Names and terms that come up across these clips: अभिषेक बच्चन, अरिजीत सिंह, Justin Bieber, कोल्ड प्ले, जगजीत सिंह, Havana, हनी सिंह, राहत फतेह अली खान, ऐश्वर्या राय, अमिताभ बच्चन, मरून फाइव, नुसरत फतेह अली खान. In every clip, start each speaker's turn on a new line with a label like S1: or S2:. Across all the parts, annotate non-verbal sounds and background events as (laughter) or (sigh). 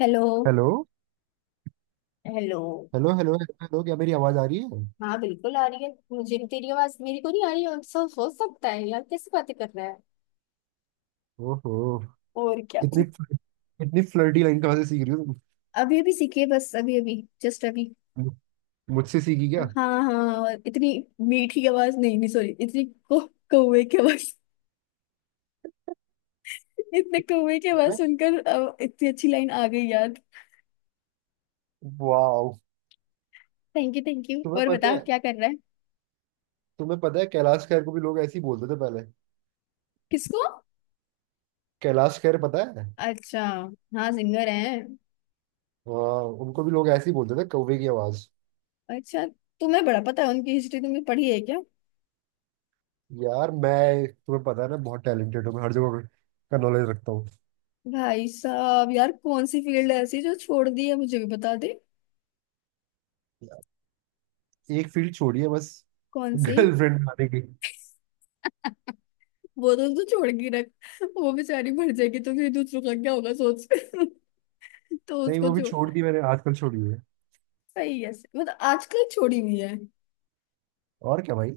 S1: Hello.
S2: Hello
S1: hello.
S2: Hello hello hello hello, क्या मेरी आवाज आ रही है?
S1: हाँ, बिल्कुल आ रही है। मुझे भी तेरी आवाज मेरी को नहीं आ रही है, सब हो सकता है यार, कैसी बातें कर रहा है।
S2: ओहो।
S1: और क्या।
S2: इतनी फ्ल- इतनी फ्लर्टी लाइन कहाँ से सीख रही हो तुम?
S1: अभी अभी सीखी है बस, अभी अभी। जस्ट अभी।
S2: मु- मुझसे सीखी क्या?
S1: हाँ हाँ, और इतनी मीठी आवाज नहीं नहीं सॉरी, इतनी को कौवे की आवाज। (laughs) इतने कौवे की आवाज
S2: मैं
S1: सुनकर इतनी अच्छी लाइन आ गई यार।
S2: Wow.
S1: Thank you thank you.
S2: तुम्हें
S1: और
S2: पता
S1: बता
S2: है,
S1: क्या कर रहा है।
S2: तुम्हें पता है कैलाश खैर को भी लोग ऐसे ही बोलते थे पहले।
S1: किसको।
S2: कैलाश खैर पता है।
S1: अच्छा, हाँ सिंगर है।
S2: हाँ उनको भी लोग ऐसे ही बोलते थे, कौवे की आवाज।
S1: अच्छा, तुम्हें बड़ा पता है उनकी हिस्ट्री, तुमने पढ़ी है क्या।
S2: यार मैं, तुम्हें पता है ना, बहुत टैलेंटेड हूँ मैं, हर जगह का नॉलेज रखता हूँ।
S1: भाई साहब यार, कौन सी फील्ड ऐसी जो छोड़ दी है, मुझे भी बता दे।
S2: एक फील्ड छोड़ी है बस।
S1: कौन
S2: (laughs)
S1: सी।
S2: गर्लफ्रेंड बनाने की।
S1: वो तो तू छोड़ के रख। वो बेचारी मर जाएगी तो फिर दूसरों का क्या होगा, सोच। (laughs) तो
S2: नहीं
S1: उसको
S2: वो भी छोड़
S1: छोड़।
S2: दी मैंने, आजकल छोड़ी है।
S1: सही है, मतलब आजकल छोड़ी हुई है।
S2: और क्या भाई।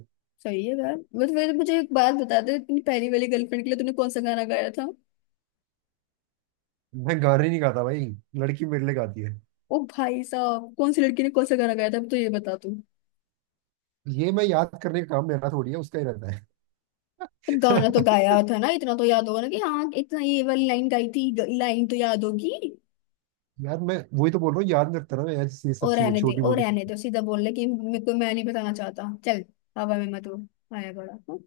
S1: सही है यार, मतलब मुझे एक बात बता दे, अपनी पहली वाली गर्लफ्रेंड के लिए तूने कौन सा गाना गाया था।
S2: मैं गाने नहीं गाता भाई, लड़की मेरे लिए गाती है।
S1: ओ भाई साहब, कौन सी लड़की ने कौन सा गाना गाया था, अब तो ये बता तू।
S2: ये मैं याद करने का काम मेरा थोड़ी है, उसका ही रहता है।
S1: तो गाना तो गाया
S2: (laughs)
S1: था ना, इतना तो याद होगा ना कि हाँ, इतना ये वाली लाइन गाई थी, लाइन तो याद होगी।
S2: यार मैं वही तो बोल रहा हूँ, याद नहीं रखता ना मैं यार ये
S1: ओ
S2: सब चीजें
S1: रहने दे,
S2: छोटी
S1: ओ
S2: मोटी।
S1: रहने दो, सीधा बोलने की मेरे को, मैं नहीं बताना चाहता चल। हवा में मत उड़। आया बड़ा हूँ।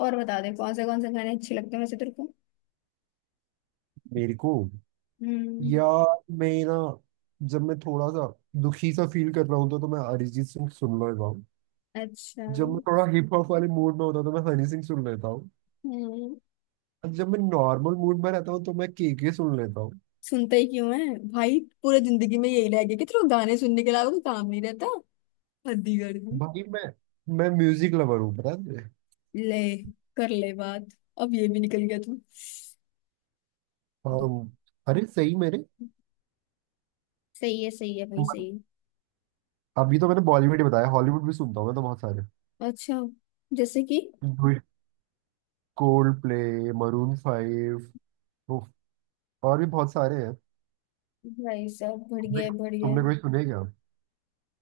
S1: और बता दे कौन से गाने अच्छे लगते हैं वैसे तेरे को।
S2: मेरे को।
S1: हम्म।
S2: यार मैं ना, जब मैं थोड़ा सा दुखी सा फील कर रहा हूँ तो मैं अरिजीत सिंह सुन लेता हूँ।
S1: अच्छा।
S2: जब मैं थोड़ा हिप हॉप वाले मूड में होता हूँ तो मैं हनी सिंह सुन लेता हूँ।
S1: हम्म।
S2: और जब मैं नॉर्मल मूड में रहता हूँ तो मैं के सुन लेता हूँ।
S1: सुनता ही क्यों है। भाई पूरे जिंदगी में यही रह गया कि तेरे को गाने सुनने के अलावा कोई काम नहीं रहता। हद्दी कर दी।
S2: भाई मैं म्यूजिक लवर हूँ, पता है तुझे?
S1: ले, कर ले बात। अब ये भी निकल गया तू।
S2: हाँ अरे सही मेरे।
S1: सही है, सही है भाई, सही है।
S2: अभी तो मैंने बॉलीवुड ही बताया, हॉलीवुड भी सुनता हूँ मैं तो, बहुत सारे।
S1: अच्छा। जैसे कि।
S2: कोल्ड प्ले, मरून फाइव, और भी बहुत सारे हैं।
S1: भाई साहब,
S2: तुमने
S1: बढ़िया है बढ़िया है।
S2: तुमने कोई सुने क्या?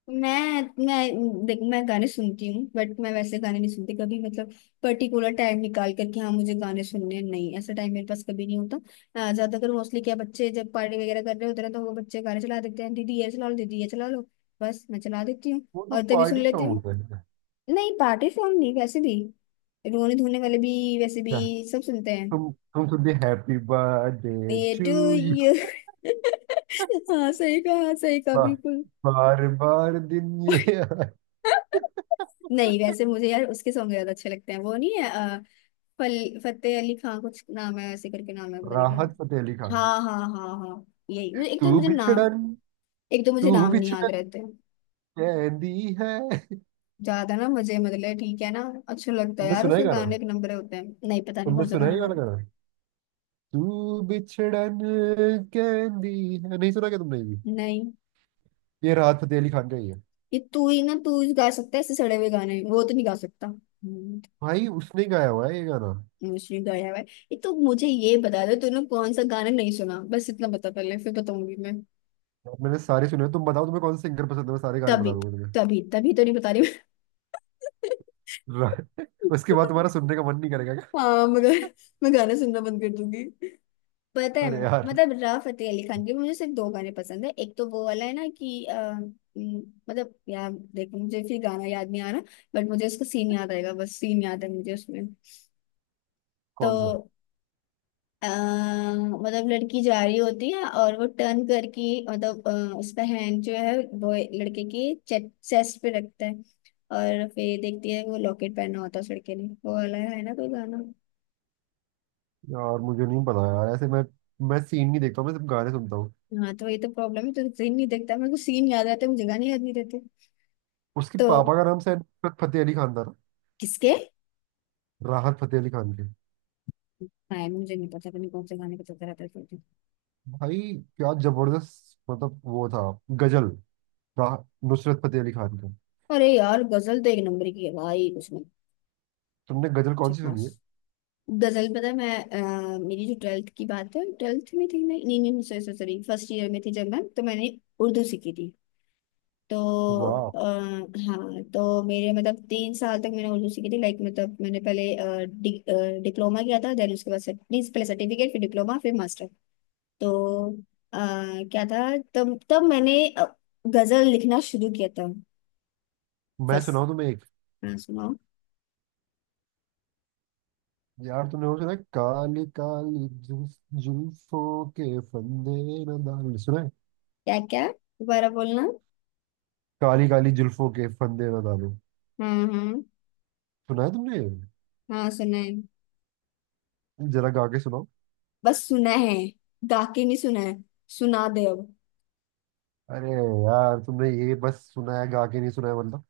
S1: मैं देख, मैं गाने सुनती हूँ बट मैं वैसे गाने नहीं सुनती कभी, मतलब पर्टिकुलर टाइम निकाल कर कि हाँ मुझे गाने सुनने हैं, नहीं, ऐसा टाइम मेरे पास कभी नहीं होता। ज्यादातर मोस्टली, क्या बच्चे जब पार्टी वगैरह कर रहे होते हैं तो वो बच्चे गाने चला देते हैं, दीदी ये चला लो, दीदी ये चला लो। बस मैं चला देती हूँ
S2: वो तो
S1: और तभी सुन
S2: पार्टी
S1: लेती
S2: सॉन्ग
S1: हूँ।
S2: होते हैं।
S1: नहीं, पार्टी सॉन्ग नहीं वैसे भी, रोने धोने वाले भी, वैसे भी
S2: क्या?
S1: सब सुनते हैं।
S2: तुम सुनते हैप्पी बर्थडे
S1: ये
S2: टू
S1: टू
S2: यू,
S1: यू। (laughs) हाँ, सही कहा, सही कहा बिल्कुल।
S2: बार बार दिन ये आए।
S1: (laughs) नहीं, वैसे मुझे यार उसके सॉन्ग ज्यादा अच्छे लगते हैं, वो नहीं है फल फतेह अली खान कुछ नाम है ऐसे करके, नाम है पता नहीं क्या नाम।
S2: राहत फतेह अली खान।
S1: हाँ हाँ हाँ हाँ। यही, मुझे एक तो
S2: तू
S1: मुझे नाम,
S2: बिछड़न,
S1: एक तो मुझे
S2: तू
S1: नाम नहीं याद
S2: बिछड़न
S1: रहते।
S2: कहती है।
S1: ज्यादा ना मुझे, मतलब ठीक है ना। अच्छा लगता है
S2: तुमने
S1: यार,
S2: सुना
S1: उसके
S2: है गाना?
S1: गाने एक नंबर होते हैं, नहीं पता नहीं
S2: तुमने
S1: कौन सा
S2: सुना है
S1: गाना
S2: ये वाला
S1: वाला।
S2: गाना तू बिछड़न कहती है? नहीं सुना क्या तुमने ये भी?
S1: नहीं।
S2: ये राहत फतेह अली खान का ही है।
S1: ये तू ही ना, तू ही गा सकता है ऐसे सड़े हुए गाने, वो तो नहीं गा सकता, हम्म।
S2: भाई उसने ही गाया हुआ है ये गाना।
S1: मुझे गाया हुआ है। ये तो मुझे ये बता दो तूने कौन सा गाना नहीं सुना, बस इतना बता पहले, फिर बताऊंगी मैं।
S2: और मैंने सारे सुने हैं। तुम बताओ तुम्हें कौन से सिंगर पसंद है, मैं सारे गाने
S1: तभी
S2: बता दूंगा तुम्हें।
S1: तभी तभी तो नहीं बता रही।
S2: (laughs) उसके बाद तुम्हारा सुनने का मन नहीं करेगा क्या?
S1: हाँ मगर, मैं गाने सुनना बंद कर दूंगी। पता है।
S2: अरे यार
S1: मतलब राव फतेह अली खान के मुझे सिर्फ दो गाने पसंद है, एक तो वो वाला है ना कि उम, मतलब यार देखो मुझे फिर गाना याद नहीं आ रहा। बट मुझे उसका सीन याद आएगा, बस सीन याद है मुझे उसमें,
S2: कौन सा।
S1: तो मतलब लड़की जा रही होती है और वो टर्न करके, मतलब उसका हैंड जो है वो लड़के की चेस्ट पे रखता है। और फिर देखती है वो लॉकेट पहना होता है उस लड़के ने, वो वाला है ना कोई गाना।
S2: यार मुझे नहीं पता यार, ऐसे मैं सीन नहीं देखता हूँ, मैं सिर्फ गाने सुनता हूँ।
S1: हाँ, तो ये तो प्रॉब्लम है, तो सीन नहीं देखता, मेरे को सीन याद रहता है, मुझे गाने याद नहीं रहते।
S2: उसके
S1: तो
S2: पापा का नाम शायद नुसरत फतेह अली खान था ना?
S1: किसके।
S2: राहत फतेह अली खान के।
S1: हाँ यार, मुझे नहीं पता, पता नहीं कौन से गाने का चलता रहता है तो।
S2: भाई क्या जबरदस्त, मतलब वो था गजल, राह, नुसरत फतेह अली खान का।
S1: अरे यार, गजल तो एक नंबर की है भाई।
S2: तुमने गजल कौन सी सुनी है?
S1: उसमें दरअसल पता है, मैं मेरी जो ट्वेल्थ की बात है, ट्वेल्थ में थी, नहीं नहीं नहीं सॉरी सॉरी, फर्स्ट ईयर में थी जब मैं, तो मैंने उर्दू सीखी थी। तो
S2: वाह।
S1: अ, हाँ तो मेरे मतलब, तीन साल तक मैंने उर्दू सीखी थी, लाइक मतलब मैंने पहले डिप्लोमा किया था, देन उसके बाद नहीं, पहले सर्टिफिकेट फिर डिप्लोमा फिर मास्टर। तो अ, क्या था, तब तब मैंने गजल लिखना शुरू किया था।
S2: मैं
S1: फर्स्ट।
S2: सुनाऊँ तुम्हें एक,
S1: हाँ सुनाओ।
S2: यार तूने वो सुना है? काली काली जुल्फ, जुल्फों के फंदे न डालो, सुना है?
S1: क्या क्या, दोबारा बोलना।
S2: काली काली जुल्फों के फंदे न डालो,
S1: हाँ हाँ
S2: सुना है तुमने?
S1: हाँ, सुना है।
S2: जरा गा के सुनाओ।
S1: बस सुना है, गा के नहीं सुना है। सुना दे अब।
S2: अरे यार तुमने ये बस सुना है, गा के नहीं सुना है मतलब।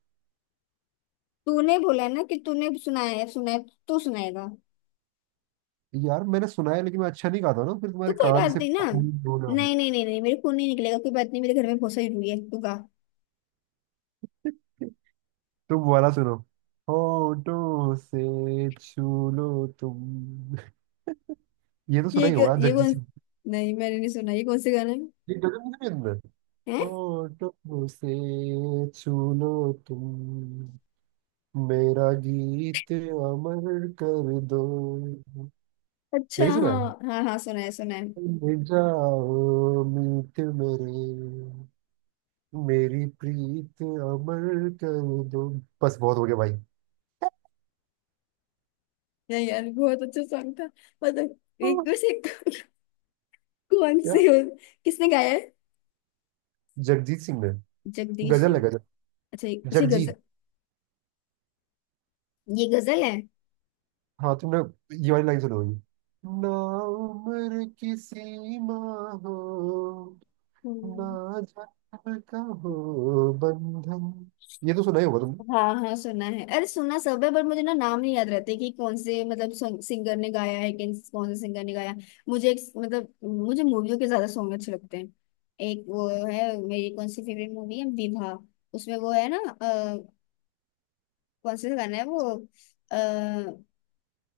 S1: तूने बोला है ना कि तूने सुनाया है, सुना है। तू सुनाएगा।
S2: यार मैंने सुना है लेकिन मैं अच्छा नहीं गाता ना, फिर
S1: तो
S2: तुम्हारे
S1: कोई
S2: कान
S1: बात
S2: से
S1: नहीं ना,
S2: खून बोला।
S1: नहीं नहीं नहीं नहीं, मेरे खून नहीं निकलेगा, कोई बात नहीं, मेरे घर में बहुत सारी रुई है, तू गा।
S2: (laughs) तुम वाला सुनो। होठों से छू लो तुम, ये तो सुना
S1: ये
S2: ही
S1: क्यों,
S2: होगा,
S1: ये
S2: जगजीत
S1: कौन।
S2: सिंह।
S1: नहीं, मैंने नहीं सुना, ये कौन से गाना है।
S2: ये गजल नहीं सुनी तुमने?
S1: है।
S2: होठों से छू लो तुम, मेरा गीत अमर कर दो।
S1: अच्छा,
S2: नहीं सुना है।
S1: हाँ हाँ हाँ, सुना है सुना है।
S2: मिल जाओ मीत मेरे, मेरी प्रीत अमर कर दो। बस बहुत हो गया भाई।
S1: नहीं यार, बहुत अच्छा सॉन्ग था। मतलब एक वैसे। (laughs) कौन
S2: क्या?
S1: से हो, किसने गाया है।
S2: जगजीत सिंह ने।
S1: जगदीश
S2: गजल है
S1: सिंह।
S2: गजल।
S1: अच्छा अच्छा ये गजल,
S2: जगजीत।
S1: ये गजल है।
S2: हाँ तुमने ये वाली लाइन सुनी होगी ना, उम्र की सीमा हो
S1: हम्म,
S2: ना, जाने का हो बंधन, ये तो सुना ही होगा तुमने।
S1: हाँ हाँ, सुना है। अरे सुना सब है, पर मुझे ना नाम नहीं याद रहते कि कौन से मतलब सिंगर ने गाया है, कि कौन से सिंगर ने गाया। मुझे एक, मतलब मुझे मूवियों के ज्यादा सॉन्ग अच्छे लगते हैं। एक वो है, मेरी कौन सी फेवरेट मूवी है, विवाह। उसमें वो है ना कौन सा गाना है वो, आ,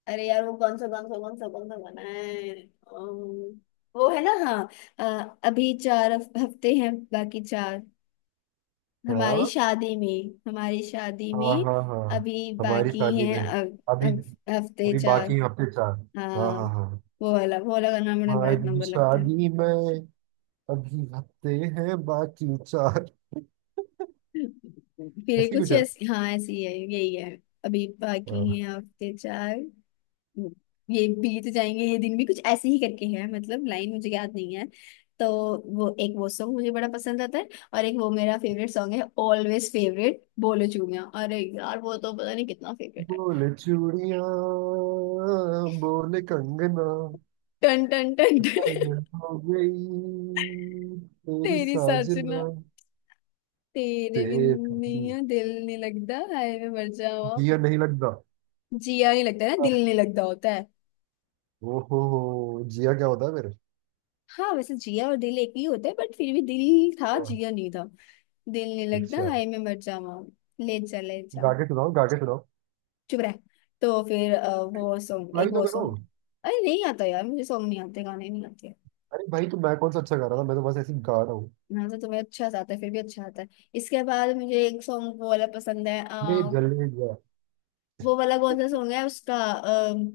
S1: अरे यार वो कौन सा कौन सा कौन सा कौन सा गाना है, वो है ना हाँ, अभी चार हफ्ते हैं बाकी चार। हमारी
S2: हाँ
S1: शादी में, हमारी शादी
S2: हाँ
S1: में
S2: हाँ हाँ।
S1: अभी
S2: हमारी
S1: बाकी
S2: शादी
S1: हैं
S2: में अभी,
S1: अब हफ्ते
S2: अभी
S1: चार।
S2: बाकी हफ्ते चार। हाँ
S1: हाँ,
S2: हाँ हाँ।
S1: वो वाला गाना मुझे बड़ा एक
S2: हमारी
S1: नंबर लगता है।
S2: शादी में अभी हफ्ते हैं बाकी चार।
S1: फिर ये
S2: ऐसी
S1: कुछ
S2: कुछ है ना।
S1: ऐसी, हाँ ऐसी ही है, यही है। अभी बाकी
S2: हाँ।
S1: हैं हफ्ते चार। ये बीत जाएंगे ये दिन भी, कुछ ऐसे ही करके है, मतलब लाइन मुझे याद नहीं है। तो वो एक वो सॉन्ग मुझे बड़ा पसंद आता है। और एक वो मेरा फेवरेट सॉन्ग है, ऑलवेज फेवरेट, बोलो चूड़ियां। अरे यार वो तो पता नहीं कितना फेवरेट है।
S2: बोले चूड़िया, बोले कंगना,
S1: टन टन टन टन।
S2: पागल हो गई तेरी
S1: तेरी साजना,
S2: साजना,
S1: तेरे बिन
S2: तेरी,
S1: नहीं है, दिल नहीं लगता, हाय मैं मर जावा।
S2: दिया नहीं लगता।
S1: जिया नहीं लगता ना, दिल नहीं लगता होता है।
S2: ओहो। जिया क्या होता है फिर?
S1: हाँ, वैसे जिया और दिल एक ही होता है बट फिर भी दिल था
S2: वाह,
S1: जिया नहीं था। दिल नहीं लगता,
S2: अच्छा।
S1: हाय मैं मर जावा। ले जा, ले जा।
S2: गा के सुनाओ, गा के सुनाओ।
S1: चुप रह। तो फिर वो सॉन्ग, एक
S2: भाई तो
S1: वो
S2: करो।
S1: सॉन्ग। अरे नहीं आता यार, मुझे सॉन्ग नहीं आते, गाने नहीं आते।
S2: अरे भाई तो मैं कौन सा अच्छा गा रहा था, मैं तो बस ऐसे ही गा रहा हूँ।
S1: ना तो तुम्हें अच्छा सा आता है, फिर भी अच्छा आता है। इसके बाद मुझे एक सॉन्ग वो वाला पसंद है।
S2: ले जल ले गया।
S1: वो वाला कौन सा सॉन्ग है उसका,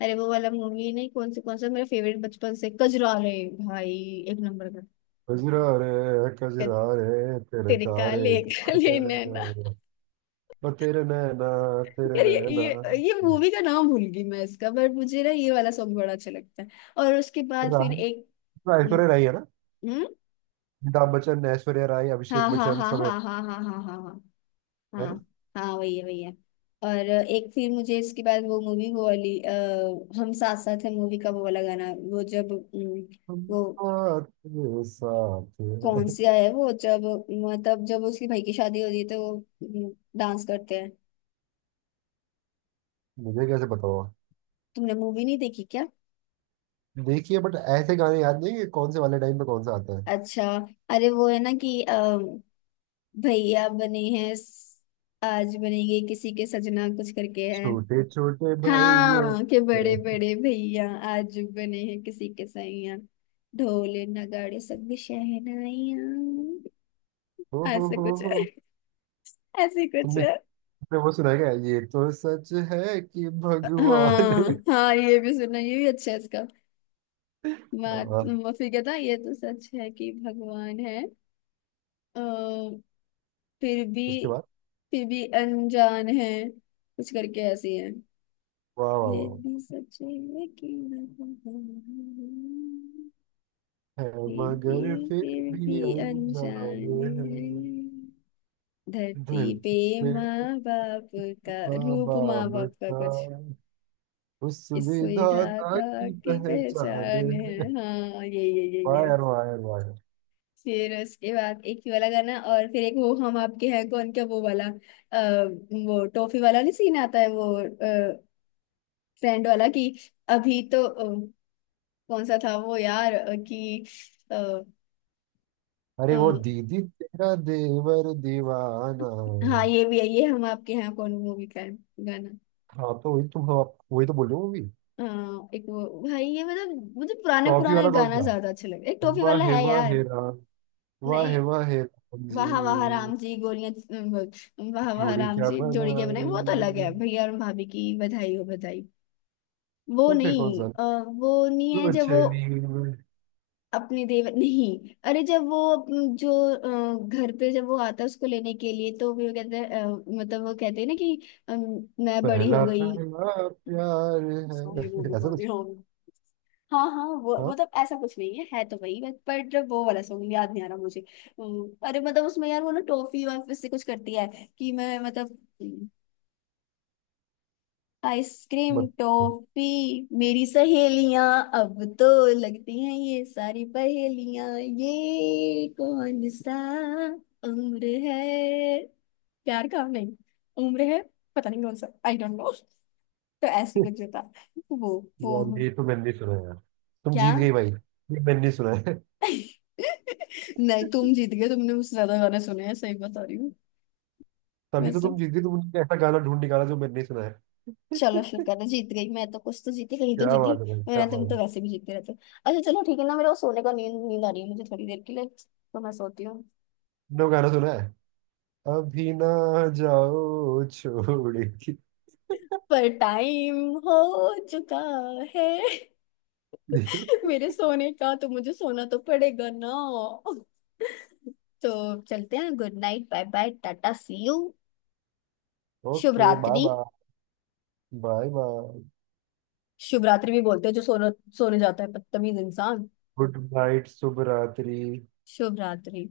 S1: अरे वो वाला मूवी नहीं, कौन से कौन सा मेरा फेवरेट बचपन से, कजरारे। भाई, एक नंबर का।
S2: कजरा रे,
S1: ते,
S2: कजरा रे तेरे
S1: तेरे
S2: कारे
S1: काले काले नैना।
S2: कारे, और तेरे नैना, तेरे
S1: यार ये
S2: नैना।
S1: ये ये मूवी का नाम भूल गई मैं इसका, बट मुझे ना ये वाला सॉन्ग बड़ा अच्छा लगता है। और उसके बाद फिर एक।
S2: राय।
S1: हम्म।
S2: ऐश्वर्या राय है ना?
S1: हम्म?
S2: अमिताभ बच्चन, ऐश्वर्या राय,
S1: हाँ
S2: अभिषेक
S1: हाँ
S2: बच्चन,
S1: हाँ
S2: सब है।
S1: हाँ हाँ हाँ हाँ हाँ हाँ।
S2: है ना?
S1: हाँ, हाँ वही है वही है। और एक फिर मुझे इसके बाद वो मूवी वो वाली हम साथ साथ है मूवी का वो वाला गाना वो जब
S2: हम
S1: वो
S2: साथ साथ
S1: कौन
S2: हैं।
S1: सी है वो जब, मतलब जब उसकी भाई की शादी होती है तो वो डांस करते हैं।
S2: मुझे कैसे बताओ?
S1: तुमने मूवी नहीं देखी क्या।
S2: देखिए बट ऐसे गाने याद नहीं है, कौन से वाले टाइम पे कौन सा आता है।
S1: अच्छा। अरे वो है ना कि भैया बने हैं आज बनेंगे किसी के सजना कुछ करके है।
S2: छोटे छोटे भाइयों
S1: हाँ, के बड़े
S2: के-
S1: बड़े भैया आज बने हैं किसी के सैया। ढोल नगाड़े सब भी शहनाइया।
S2: ओ
S1: ऐसे
S2: हो
S1: कुछ है,
S2: हो।
S1: ऐसे कुछ
S2: तुमने,
S1: है।
S2: तुमने वो सुना है क्या ये तो सच है कि
S1: हाँ
S2: भगवान? (laughs)
S1: हाँ, ये भी सुना, ये भी अच्छा है। बात
S2: हाँ,
S1: फिर कहता, ये तो सच है कि भगवान है। अ, फिर भी,
S2: उसके बाद।
S1: फिर भी अनजान है कुछ करके ऐसी है।
S2: वाह वाह
S1: ये
S2: वाह।
S1: भी सच है कि भगवान है,
S2: है मगर फिर
S1: फिर भी
S2: भी
S1: अनजान
S2: अनजाने
S1: है।
S2: हैं,
S1: धरती पे
S2: धरती पे
S1: माँ बाप का
S2: उठा
S1: रूप माँ
S2: बाप
S1: बाप का
S2: का,
S1: कुछ,
S2: उस
S1: इस
S2: विधाता
S1: विधाता
S2: की
S1: की
S2: पहचान
S1: पहचान
S2: है।
S1: है। हाँ यही यही यही
S2: वाह
S1: है।
S2: यार वाह यार वाह यार।
S1: फिर उसके बाद एक ये वाला गाना, और फिर एक वो हम आपके हैं कौन, क्या वो वाला वो टॉफी वाला, नहीं सीन आता है वो फ्रेंड वाला कि, अभी तो कौन सा था वो यार कि अ, अ,
S2: अरे वो दीदी तेरा देवर दीवाना।
S1: हाँ ये भी है, ये हम आपके हैं कौन मूवी का है गाना।
S2: हाँ तो वही, तुम हम आप- वही तो बोल रहे हो मूवी।
S1: अ, एक वो भाई, ये मतलब मुझे पुराने
S2: टॉफी
S1: पुराने
S2: वाला कौन
S1: गाना
S2: था?
S1: ज्यादा अच्छे लगे, एक टॉफी वाला है
S2: वाह
S1: यार।
S2: हे राम,
S1: नहीं,
S2: वाह हे राम
S1: वाह वाह
S2: जी।
S1: राम जी गोलियां, वाह वाह
S2: जोड़ी
S1: राम
S2: क्या
S1: जी जोड़ी के बनाए, वो तो अलग है,
S2: बनाई?
S1: भैया और भाभी की बधाई हो बधाई। वो
S2: तो फिर कौन
S1: नहीं
S2: सा?
S1: वो नहीं है
S2: तू
S1: जब वो
S2: चली मैं,
S1: अपने देव नहीं। अरे जब वो जो घर पे जब वो आता है उसको लेने के लिए तो वो कहते हैं मतलब वो कहते हैं ना कि मैं बड़ी हो
S2: पहला
S1: गई।
S2: पहला प्यार
S1: सॉरी, वो भी
S2: है, ऐसा
S1: कौन है
S2: कुछ।
S1: हम। हाँ हाँ, वो
S2: हाँ
S1: मतलब ऐसा कुछ नहीं है, है तो वही, बट पर जब वो वाला सॉन्ग याद नहीं आ रहा मुझे। अरे मतलब उसमें यार वो ना, टॉफी और फिर से कुछ करती है, कि मैं मतलब आइसक्रीम
S2: मत।
S1: टॉफी, मेरी सहेलियां अब तो लगती हैं ये सारी पहेलियां, ये कौन सा उम्र है, प्यार का नहीं उम्र है। पता नहीं कौन सा, आई डोंट नो। तो ऐसी कुछ था वो।
S2: यार
S1: वो,
S2: ये तो मैंने नहीं सुना यार। तुम
S1: क्या।
S2: जीत गई भाई, ये मैंने नहीं सुना है।
S1: नहीं, तुम जीत गए, तुमने मुझसे ज्यादा गाने सुने हैं, सही बता रही हूँ।
S2: तभी तो
S1: वैसे
S2: तुम जीत गई, तुमने ऐसा गाना ढूंढ निकाला जो मैंने नहीं सुना है।
S1: चलो शुक्र है, जीत गई मैं तो, कुछ तो जीती, कहीं तो
S2: क्या
S1: जीती।
S2: बात है भाई क्या
S1: मेरा
S2: बात
S1: तुम तो
S2: है।
S1: वैसे भी जीतते रहते हो। अच्छा, चलो ठीक है ना, मेरे को सोने का, नींद नींद आ रही है मुझे थोड़ी देर के लिए, तो मैं सोती हूँ।
S2: नो गाना सुना है अभी ना, जाओ छोड़ के।
S1: पर टाइम हो चुका है। (laughs)
S2: (laughs)
S1: मेरे सोने का, तो मुझे सोना तो पड़ेगा ना। तो चलते हैं, good night, bye bye, tata, see you. शुभ
S2: ओके बाय
S1: रात्रि।
S2: बाय, बाय बाय,
S1: शुभ रात्रि भी बोलते हैं जो सोना सोने जाता है, बदतमीज इंसान।
S2: गुड नाइट, शुभ रात्रि।
S1: शुभ रात्रि।